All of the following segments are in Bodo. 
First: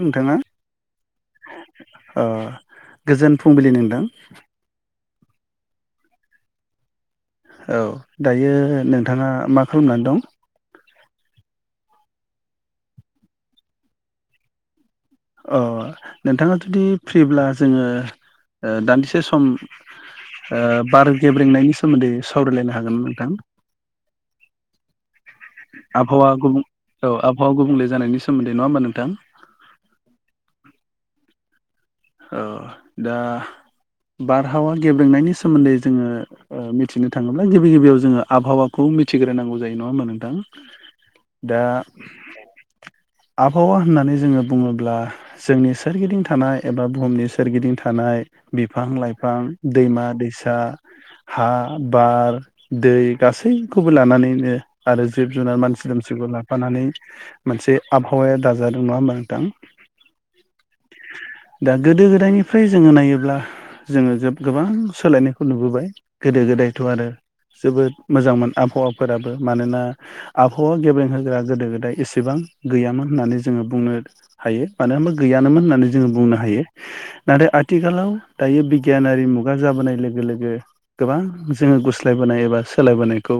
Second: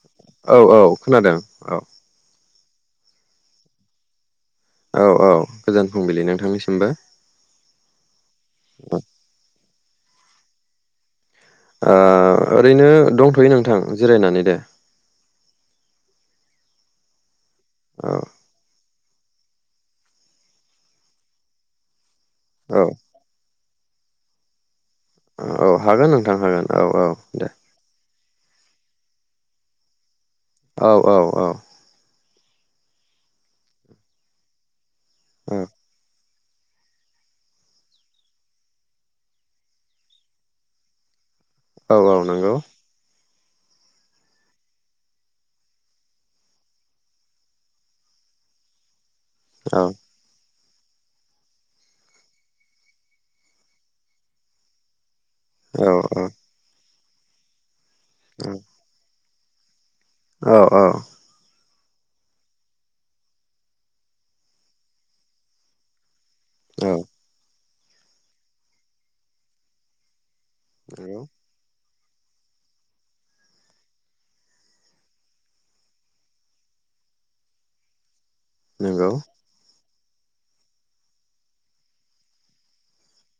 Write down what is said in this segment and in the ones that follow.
नोंथाङा औ औ खोनादों औ ओ गोजोन फुंबिलि नोंथां औ औ गोजोन फुंबिलि नोंथांनिसिमबो। औ दायो ओ नोंथाङा मा खालामनानै दं? ओ ओरैनो दंथ'यो नोंथां जिरायनानै दे। अ नोंथाङा जुदि फ्रिब्ला जोङो औ ओ दान्दिसे [unintelligible] सम ओ बार गेब्रेंनायनि सोमोन्दै सावरायलायनो औ हागोन नोंथां औ हागोन आबहावा नोंथां हागोन गुबुं औ दे आबहावा गुबुंले जानायनिस सोमोन्दै नङा होमबा नोंथां? औ औ औ औ दा बारहावान गेब्रेंनायनि औ सोमोन्दै जोङो ओ मिथिनो थाङोब्ला गिबि गिबियाव जोङो आबहावाखौ मिथिग्रोनांगौ जायो नङा होमबा नोंथां दा औ औ नंगौ आबहावा होननानै जोङो बुङोब्ला जोंनि सोरगिदिं थानाय एबा बुहुमनि सोरगिदिं थानाय बिफां लाइ फां औ दैमा दैसा हा बार दै गासैखौबो लानानैनो आरोज जिब जुनार औ मानसि दुमसिखौ लाफानानै मोनसे आबहावाया दाजादों नङा होमबा दां औ औ दा गोदो गोदायनिफ्राय जोङो नायोब्ला जोङो जोब गोबां सोलायनायखौ नुबोबाय। गोदो गोदायथ' आरो जोबोद मोजांमोन आबहावाफोराबो मानोना आबहावा गेब्रें होग्रा गोदो गोदाय एस इसिबां गैयामोन होननानै जोङो बुंनो हायो मानो होनबा गैयानोमोन होननानै जोङो बुंनो हा हायो नाथाय आथिखालाव दायो नंगौ बिगियानारि मुगा जाबोनाय लो गो लोगो गोबां जोङो गुस्लायबोनाय एबा सोलायबोनायखौ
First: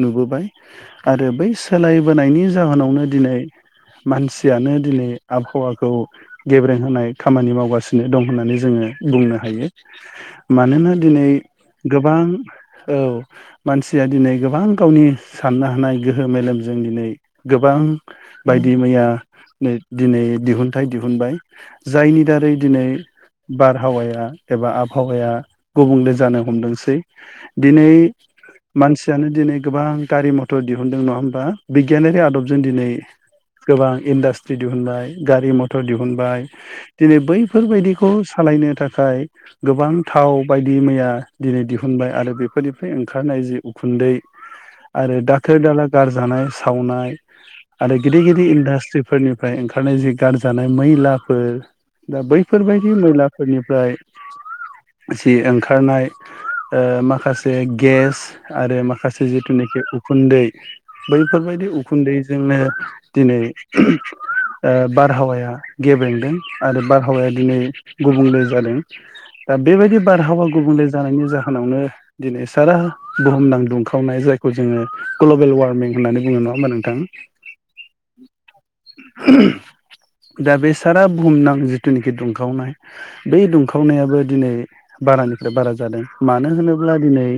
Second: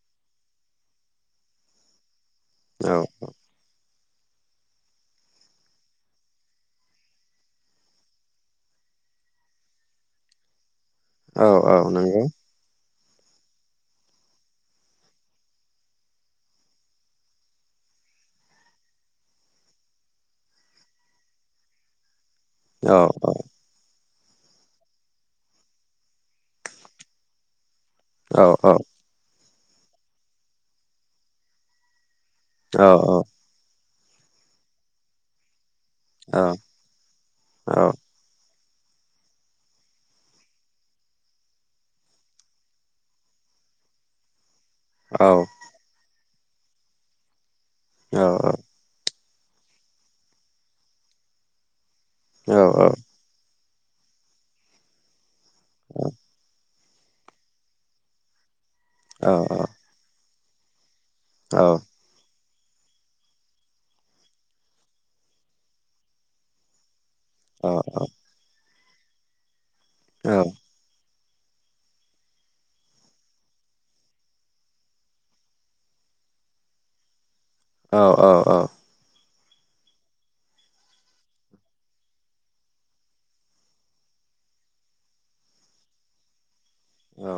नुबोबाय आरो बै सोलाय होनायनि नंगौ औ जाहोनावनो दिनै मानसियानो दिनै आबहावाखौ गेब्रें होनाय खामानि मावगासिनो दं होननानै जोङो बुंनो हायो मानोना दिनै औ औ गोबां नंगौ औ मानसिया दिनै गोबां गावनि साननो हानाय गोहो मेलेमजों दिनै गोबां बायदि मैया नै दिनै दिहुनथाइ दिहुनबाय । जायनि जारै दिनै औ बारहावाया एबा आबहावाया गुबुंले जानो हमदोंसै। दिनै औ औ औ मानसियानो दिनै गोबां गारि म'थर दिहुनदों नङा होमबा बिगियानारि आद दबजों औ दिनै गोबां इन्डासट्रि दिहुननाय गारि मथर थर दिहुनबाय औ । दिनै औ बैफोरबायदिखौ सालायनो थाखाय गोबां थाव बायदि मैया दिनै दिहुनबाय आरो बेफोरनिफ्राय ओंखारनाय जि उखुन्दै आरो औ दाखोर दाला गारजानाय सावनाय आरो गिदिर गिदिर इन्डासट्रि फोरनिफ्राय ओंखारनाय जि गारजानाय मैला फोर दा औ बैफोरबायदि मैलाफोरनि फ्राय जि ओंखारनाय ओ माखासे गेस आरो माखासे जिथुनाखि उखुन्दै [inaudible] बैफोरबायदि उखुन्दै जोंनो दिनै ओ बारहावाया गेबें दों आरो बार बारहावाया दिनै गुबुंले जादों। दा बेबायदि बारहावा गुबुंले जानायनि जाहोनाव [unintelligible] दिनै सारा बुहुमनां दुंखावनाय जायखौ जोङो ग्लबेल वार्मिं होननानै बुङो नङा होमबा नोंथां? औ औ औ। [unintelligible] दा बे सारा बुहुमनां जिथुनोखि दुंखावनाय बै दुंखावनायाबो दिनै बारानिफ्राय बारा जादों। मानो होनो ब्ला दिनै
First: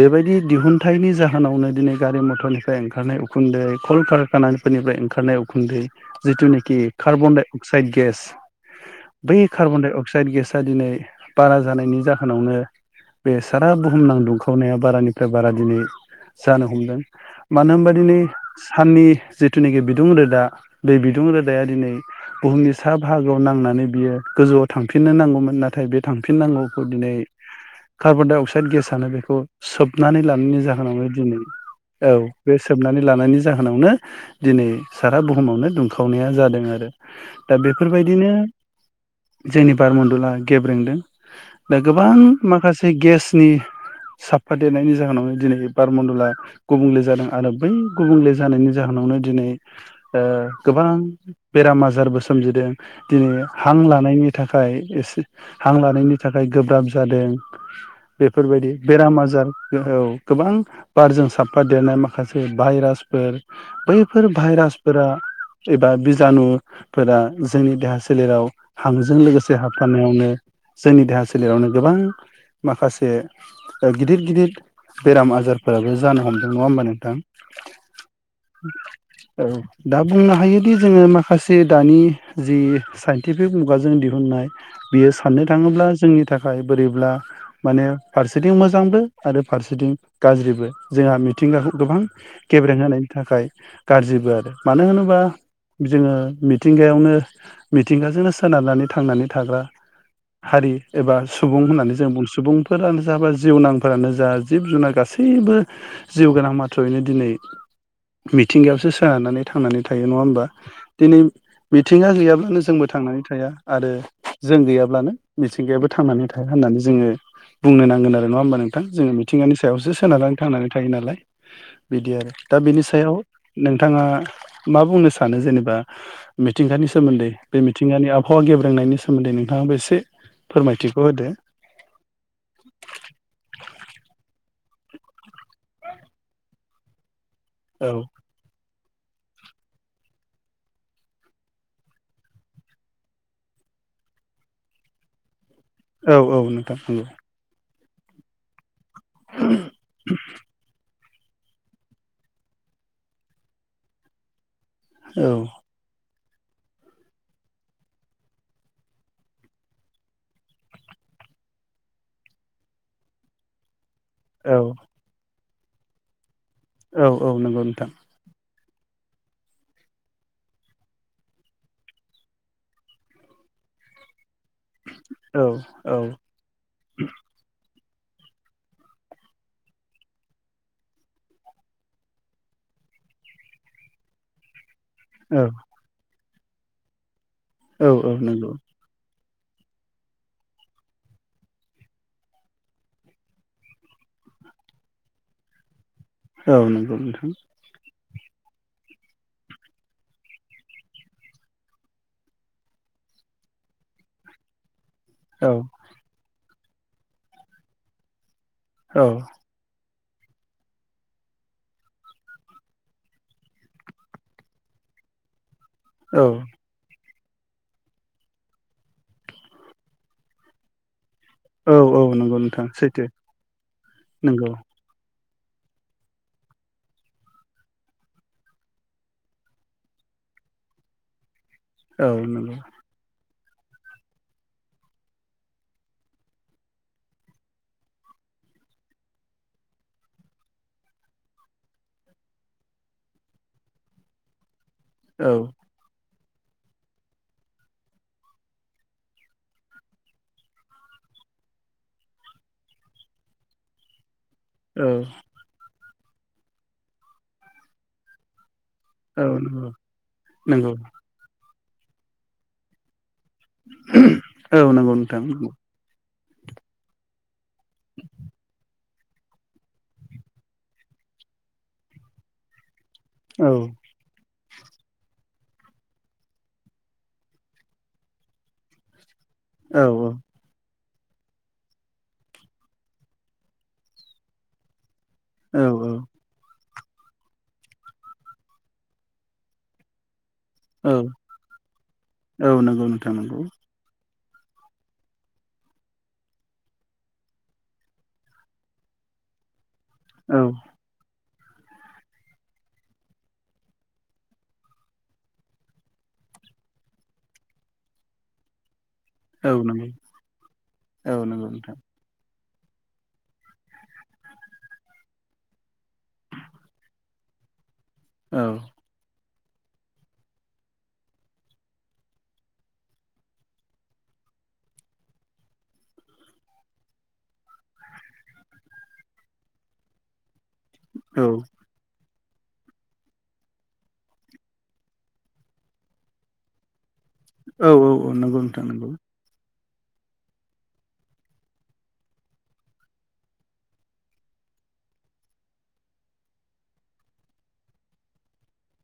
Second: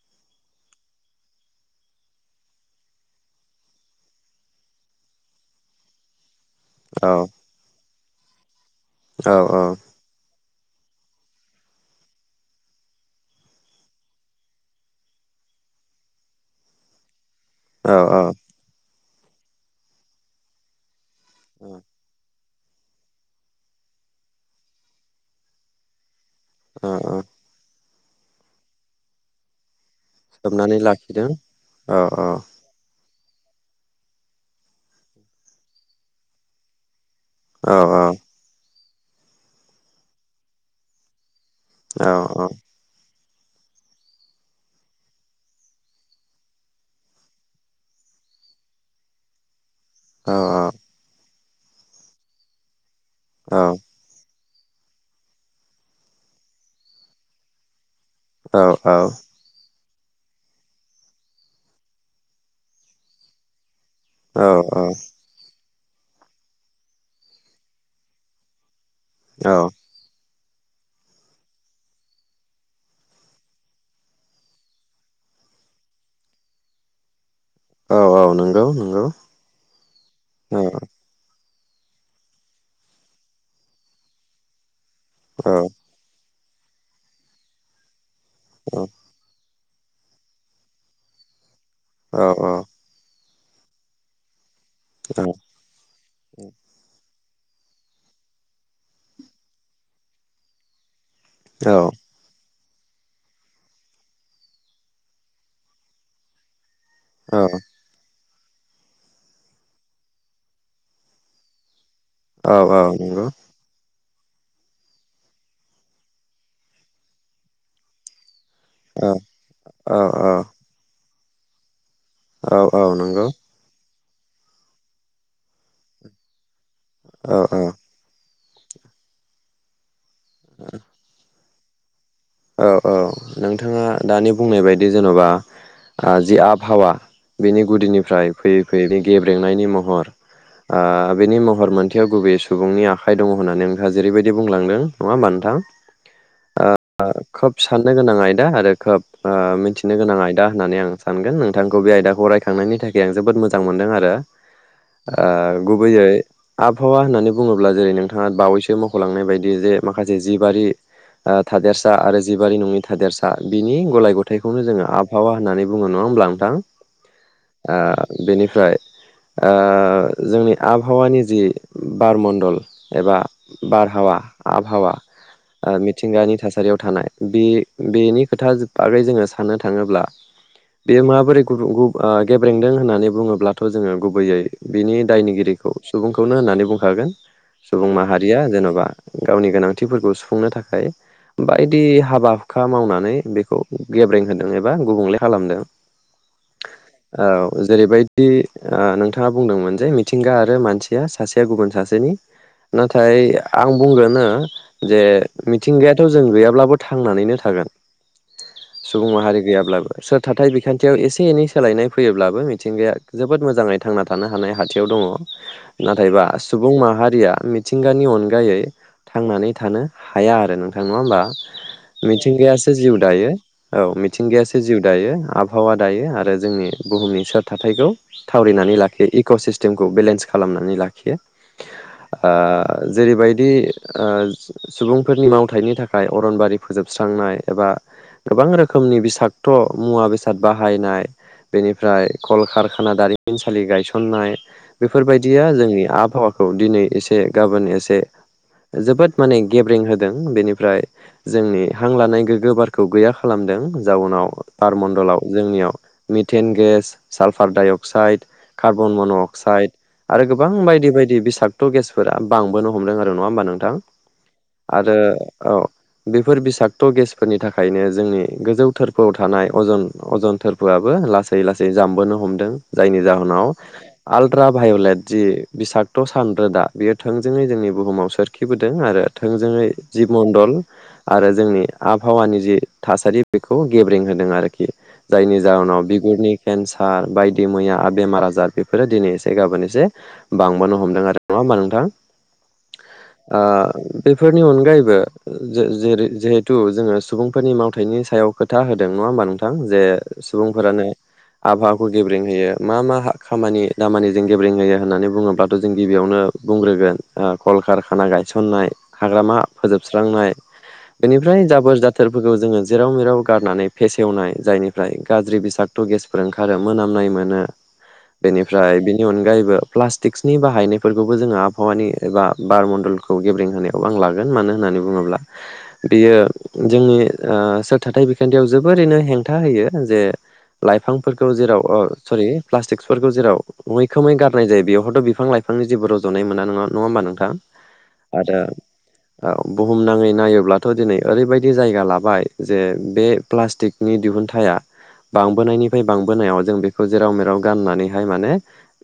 बेबायदि दिहुनथाइनि जाहोनावनो दिनै गारि मथरनिफ्राय ओंखारनाय उखुन्दै कलकारखानाफोरनिफ्राय ओंखारनाय उखुन्दै जिथुनोखि कार्बन डाइ गेस औ बै औ कार्बन डाइ अक्साइड गेस [unintelligible] दिनै बारा जानायनि जाहोनावनो बे सारा बुहुमनां दुंखावनाया बारानिफ्राय बारा दिनै जानो हमदों। मानो औ होनबा दिनै साननि जिथुनाखि बिदुं रोदा बे बि दुं रोदाया औ दिनै बुहुमनि सा बाहागोआव नांनानै बियो गोजौआव थांफिननो नांगौमोन। नाथाय बे थां फिननांगौखौ औ दिनै औ कार्बन डाइ अक्साइड गेसआनो बेखौ सोब नानै लानायनि सोबनानै जाहोनावनो लाखिदों दिनै औ बे सोबनानै लानायनि जाहोनावनो दिनै सारा बुहुमावनो दुंखावनाया जादों आरो दा औ बेफोरबायदिनो जोंनि बारमण्डला गेब्रेंदों। दा औ गोबां माखासे गेस नि साफा देरनायनि जाहोनावनो दिनै बारमण्डला गुबुंले जादों आरो बै गुबुंले जानायनि जाहोनावनो दिनै ओ औ गोबां बेराम आ जारबो सोमजिदों। दिनै औ हां लानायनि थाखाय एसे हां लानायनि थाखाय गोब्राब जादों। औ बेफोरबायदि बेराम आजार औ गोबां बारजों साबफा देरनाय माखासे भाइरासफोर बैफोर भाइरासफोरा एबा बिजानु फोरा जोंनि देहा सोलेराव हांजों औ लोगोसे हाबफानायावनो जोंनि देहा सोलेरावनो गोबां माखासे ओ गिदिर गिदिर बेराम आजारफोराबो जानो हमदों। नङा होमबा नोंथां? औ औ नंगौ नंगौ औ। दा बुंनो औ हायोदि जोङो मा खासे दानि जि साइन्टिफिक मुगाजों दिहुननाय बियो साननो औ थाङोब्ला जोंनि थाखाय बोरैब्ला माने फारसेथिं औ मोजांबो आरो फारसेथिं गाज्रिबो। जोंहा मिथिंगाखौ गोबां औ गेब्रें होनायनि थाखाय गाज्रिबो आरो मानो होनोबा जोङो मिथिंगायावनो मिथिंगाजोंनो सोनारनानै थांनानै थाग्रा हारि एबा सुबुं होननानै जों बुं-सुबुं फोरानो जा बा जिउनांफोरानो जा जिब जुनार गासैबो जिउ गोनां मा थ्र'यैनो दिनै मिथिंगायावसो सोनारनानै थांनानै थायो नङा ओमबा दिनै मिथिंगा गैयाब्लानो औ औ जोंबो थांनानै नंगौ थाया आरो जों गैयाब्लानो मिथिंगायाबो थांनानै थाया होननानै जोङो बुंनो नांगोन आरो नङा ओमबा नो थां औ जोङो मिथिंगानि सायावसो औ सोनारानै थांनानै थायो नालाय। बिदि आरो औ दा औ बिनि सायाव नंगौ नोंथाङा मा बुंनो सानो जेनेबा मिथ थिंगानि सोमोन्दै औ बे मिथिंगानि आब फावा गेब्रेंनायनि सोमोन्दै नोंथाङाबो एसे फोरमायथिखौ होदो औ औ नोंथाङा दानि बुंनाय बाय दि जेनबा ओ जि आबहावा बेनि औ गुदिनिफ्राय फै [unintelligible] गेब्रेंनायनि महर ओ बेनि महर मोनथायाव गुबै सुबुंनि आखाइ दङ होननानै नोंथाङा जेरैबायदि बुंलांदों नङा होमबा नोंथां? औ औ नोंथां ओ नंगौ खोब साननो गोनां आयदा आरो खोब ओ मिथिनो गोनां आयदा होननानै आं सानगोन नोंथांखौ बे आयदाखौ रायखांनायनि थाखाय आं जोबोद मोजां मोनदों आरो। ओ औ गुबैयै आबहावा होननानै बुङोब्ला जेरै नोंथाङा बावैसो मखलांनाय बायदि जे माखासे जिबारि थादेरसा आरो जिबारि नङि थादेरसा बिनि गलाय औ गथथायखौनो जो आबहावा होननानै बुङो नङा होनब्ला नोंथां। औ औ नंगौ नोंथां ओ बेनिफ्राय। ओ जोंनि आबहावानि जि बार मण्डल एबा बारहावा आबहावा औ ओ औ मिथिंगानि थासारियाव थानाय बे बेनि खोथा बागै जोङो साननो थाङोब्ला बेयो माबोरै गुर-गुब गेब्रेंदों होननानै बुङोब्लाथ जोङो गुबैयै बिनि औ दायनिगिरिखौ सुबुं खौनो होननानै बुंखागोन । औ सुबुं औ माहारिया नंगौ जेनबा गावनि गोनांथिफोरखौ सुफुंनो थाखाय बायदि हाबा हुखा मावनानै बेखौ गेब्रें होदों एबा गुबुंले खालामदों। औ नंगौ नोंथां। बिदि ओ नोंथाङा बुंदोंमोन जे मिथिंगा आरो मानसिया सासेया गुबुन सासेनि नाथाय आं बुंगोनो जे औ मिथिंगा जों गैयाब्लाबो थांनानैनो थागोन। औ सुबुं माहारि गैयाब्लाबो। सोर थााथथाय बिखान्थियाव एसे एनै सोलायनाय फैयोब्लाबो मिथिंगाया जोबोद मोजाङै थांना थानो हानाय हाथियाव दङ। नाथायबा औ सुबुं माहारिया मिथिंगानि अनगायै थांनानै थानो हाया आरो नों थां नंङा होमबा। औ औ नंगौ नोंथां मिथिंगायासो जिउ सैथो दायो औ नंगौ मिथिंगायासो जिउ दायो आब आबहावा दायो आरो जोंनि बुहुमनि सोर थााथथायखौ थावरिनानै लाखियो इक' सिस्टेमखौ बेलेन्स खालामनानै लाखियो। औ ओ नंगौ जेरैबाय ओ सुबुंफोरनि मावथि फथाइनि थाखाय अरनबारि फोजोबस्रांनाय एबा गोबां रोखोमनि बिसक्त' मुवा बेसाद बाहायनाय बेनिफ्राय कलकारखाना दारिमिनसालि गायसननाय औ बेफोरबायदिया जोंनि आबहावाखौ खौ दिनै एसे गाबोन एसे जोबोद माने गेब्रें होदों। बेनिफ्राय जोंनि हां लानाय गोग्गो बारखौ गैया खालामदों जाउनाव औ बारमण्डलाव जोंनियाव methane gas, sulphur dioxide carbon मन' औ अक्साइड नंगौ आरो गोबां नंगौ बायदि बायदि बिसा अट' गेसफोरा बांबो हमदों आरो नङा होमबा नोंथां? औ नंगौ आरो नोंथां नंगौ औ बेफोर बिसाक्त' गेसफोरनि थाखायनो जोंनि गोजौ थोरफोआव थानाय अजन अजन थोरफोआबो लासै लासै जामबोनो हमदों। जायनि जाहोनाव औ आलट्रा भायलेट जि बिसागत' सान रोदा बेयो थोंजोङै जोंनि बुहुमाव सोरखिबोदों आरो थों जोंङो औ जिब मणन्दल आरो जोंनि आबहावानि जि थासारि बेखौ गेब्रें होदों आरोखि जायनि औ जाहोनाव बिगुरनि केन्सा र बायदि मैया बेमार आजार बेफोरो दिनै एसे गाबोन एसे बांबानो औ हमदों आरो नंङा होमबा नोंथां औ नंगौ नोंथां नंगौ ओ बेफोरनि अनगायैबो जे जेरै जिहेथु जोङो सुबुंफोरनि मावथायाइनि सायाव खोथा होदों नङा होमबा नोंथां? जे औ सुबुंफोरानो आबहावाखौ गेब्रेंहोयो मा मा खामानि दामानिजों गेब्रेंहोयो होननानै बुङोब्लाथ' जों गिबियावनो बुंग्रोगोन कलकारखाना गायसननाय हाग्रामा औ नंगौ फोजोबस्रांनाय औ बेनिफ्राय नंगौ नोंथां जाबोर जाथोरफोरखौ जोङो जेराव मिराव गारनानै फेसेवनाय जायनिफ्राय गाज्रि बिसागत' गेसफोर ओंखारो मोनामनाय मोनो औ बेनिफ्राय बेनि अनगायै बो प्लास्टिक्सनि बाहायनायफोरखौबो जोङो आबहावानि एबा बार मडलखौ गेब्रें होनाया खौ आं लागोन मानो होननानै बुङोब्ला बेयो जोंनि सोरथाथाइ बिखान्थियाव जोबोरैनो हेंथा होयो जे औ लाइफांफोरखौ जेराव ओ सरि प्लास्टिकसफोरखौ जेराव मैखोमै गारनाय जायो बेवहायथ' बिफां लाफांनि जेबो रज'नाय मोना नङा नङा होनबा नोंथां औ औ औ नंगौ नोंथां नंगौ औ बुहुमनाङै नायोब्लाथ' दिनै ओरैबायदि जायगा लाबाय जे बे प्लास्टिकनि दिहुनथाइआ बांबोनायनिफ्राय बांबोनायाव जों बेखौ जेराव मेराव गारनानैहाय माने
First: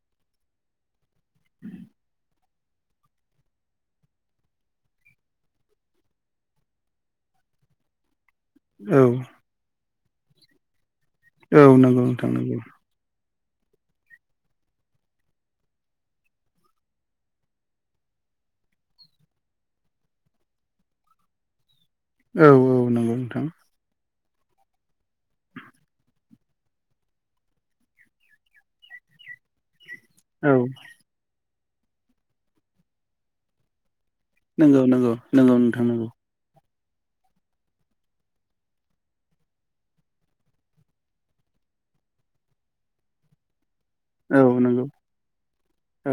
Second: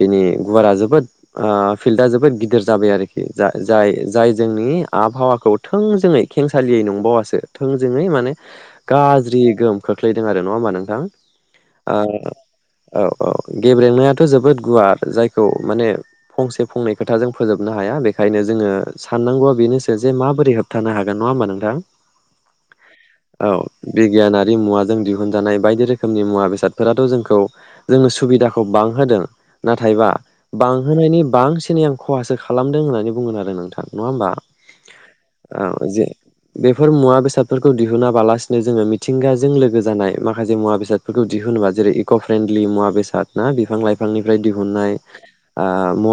बिनि गुवारा जोबोद ओ फिल्दा जोबोद गिदिर जाबाय आरोखि जा जाय जाय जोंनि आबहावाखौ थोंजोङै खेंसालियै नंबावासो थोंजोङै माने औ गाज्रि गोहोम खोख्लैदों आरो नङा होमबा नोंथां? औ नंगौ नोंथां नांगौ औ औ गेब्रेंनायाथ' जोबोद गुवार जायखौ माने फंसे फंनै खोथाजों फोजोबनो हाया बेखायनो जोङो साननांगौआ बेनो जे माबोरै होबथानो हागोन नङा होमबा नोंथां? औ औ नंगौ नोंथां गियानारि मुवाजों दिहुनजानाय बायदि रोखोमनि मुवा बेसादफोराथ' जोंखौ जोंनो सुबिदाखौ बांहोदों नाथाय नाथायबा औ बांहोनायनि बांसिन आं खहासो खालामदों होननानै बुंगोन आरो नोंथां नङा होमबा? नंगौ नंगौ नोंगौ औ नोंथां जे नोंगौ। बेफोर मुवा बेसादफोरखौ दिहुनाबालासिनो जोङो मिथिंगाजों लोगो जानाय माखासे मुवा बेसादफोरखौ दिहुनोबा जेरै इक' फ्रेन्डलि मुवा बेसाद ना बिफां लाइफां बिफांनिफ्राय औ नंगौ दिहुननाय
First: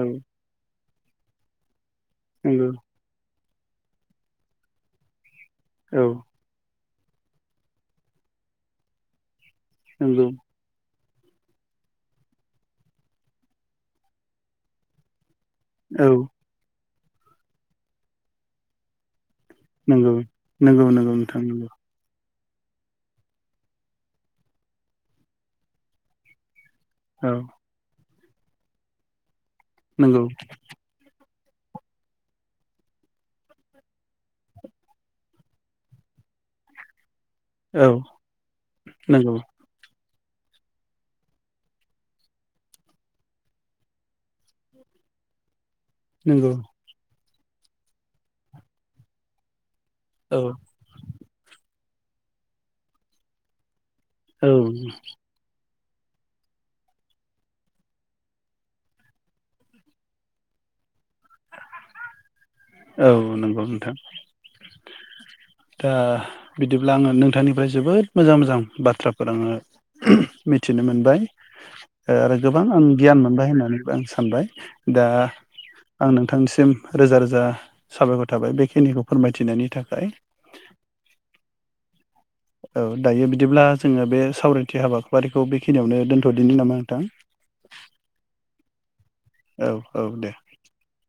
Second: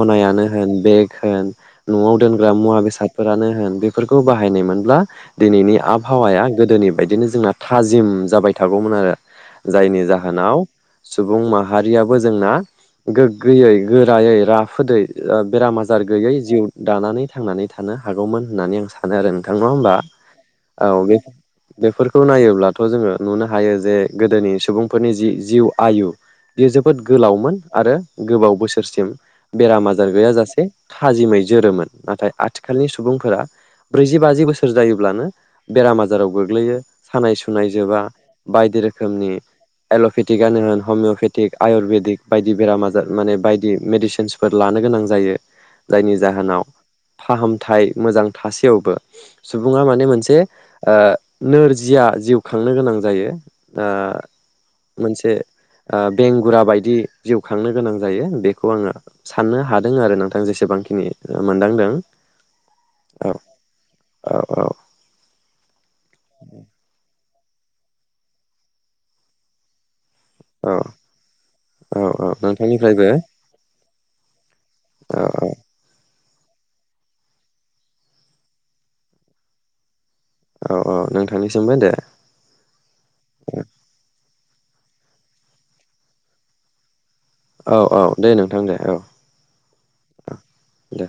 औ होन बे होन न'आव दोनग्रा नंगौ मुवा बेसाद होन बेफोरखौ बाहायनाय मोनब्ला दिनैनि औ आबहावाया गोदोनि बायदिनो जोंना थाजिम जाबाय थागौमोन आरो जायनि नंगौ जाहोनाव सुबुं माहारियाबो जोंना गोग्गोयै गोरायै राफोदै बेराम आजार औ गैयै जिउ दानानै थांनानै थ थानो हागौमोन होननानै आं सानो आरो नों थां नङा होमबा नंगौ नंगौ औ नंगौ बे नोंथां नंगौ बेफोरखौ खौ नायोब्लाथ' जोङो नुनो हायो जे गोदोनि सुबुंफोरनि जि जिउ आयु बियो जोबोद औ गोलावमोन आरो गोबाव बोसोरसिम बेराम आजार नंगौ गैयाा जासे थाजिमै जोरोमोन नाथाय आथिखालनि सुबुंफोरा ब्रैजि बाजि बोसोर जायोब्लानो बेराम आजाराव गोग्लैयो। सानाय सुनाय औ जोबा बायदि रोखोमनि नंगौ एल पेटिकनो होन हमिय'पेटिक आयुरवेदिक बायदि बेराम आजार माने बायदि मेडिसिनसफोर लानो गोनां जायो। जायनि नंगौ जाहोनाव फाहामथाय मोजां थासेयावबो सु सुबुङा माने मोनसे औ ओ नोर जिया जिउ खांनो गोनां जायो । औ ओ मोनसे ओ बेंगुरा बायदि जिउ खांनो गोनां जायो बेखौ आङो साननो हादों आरो नोंथां जेसेबांखिनि मोनदांदों। औ नंगौ नोंथां औ औ दा बिदिब्ला आङो नोंथांनि फ्राय जोबोद मोजां मोजां बाथ्राफोर आङो औ मिथिनो मोनबाय औ औ आरो गोबां आं नोंथांनिफ्रायबो गियान मोनबाय होननानैबो आं सानबाय दा औ औ आं नों नोंथांसिम रोजा रोजा साबायखर थाबाय बेखिनिखौ फोरमायथिनायनि थाखाय। औ औ नों थांनि सिमबो दे औ दायो बिदिब्ला जोङो बे सावरायथि हाबाफारिखौ बेखिनियावनो दोन्थ'दिनो नामा नोंथां औ औ दे नोंथां दे औ औ औ दे दे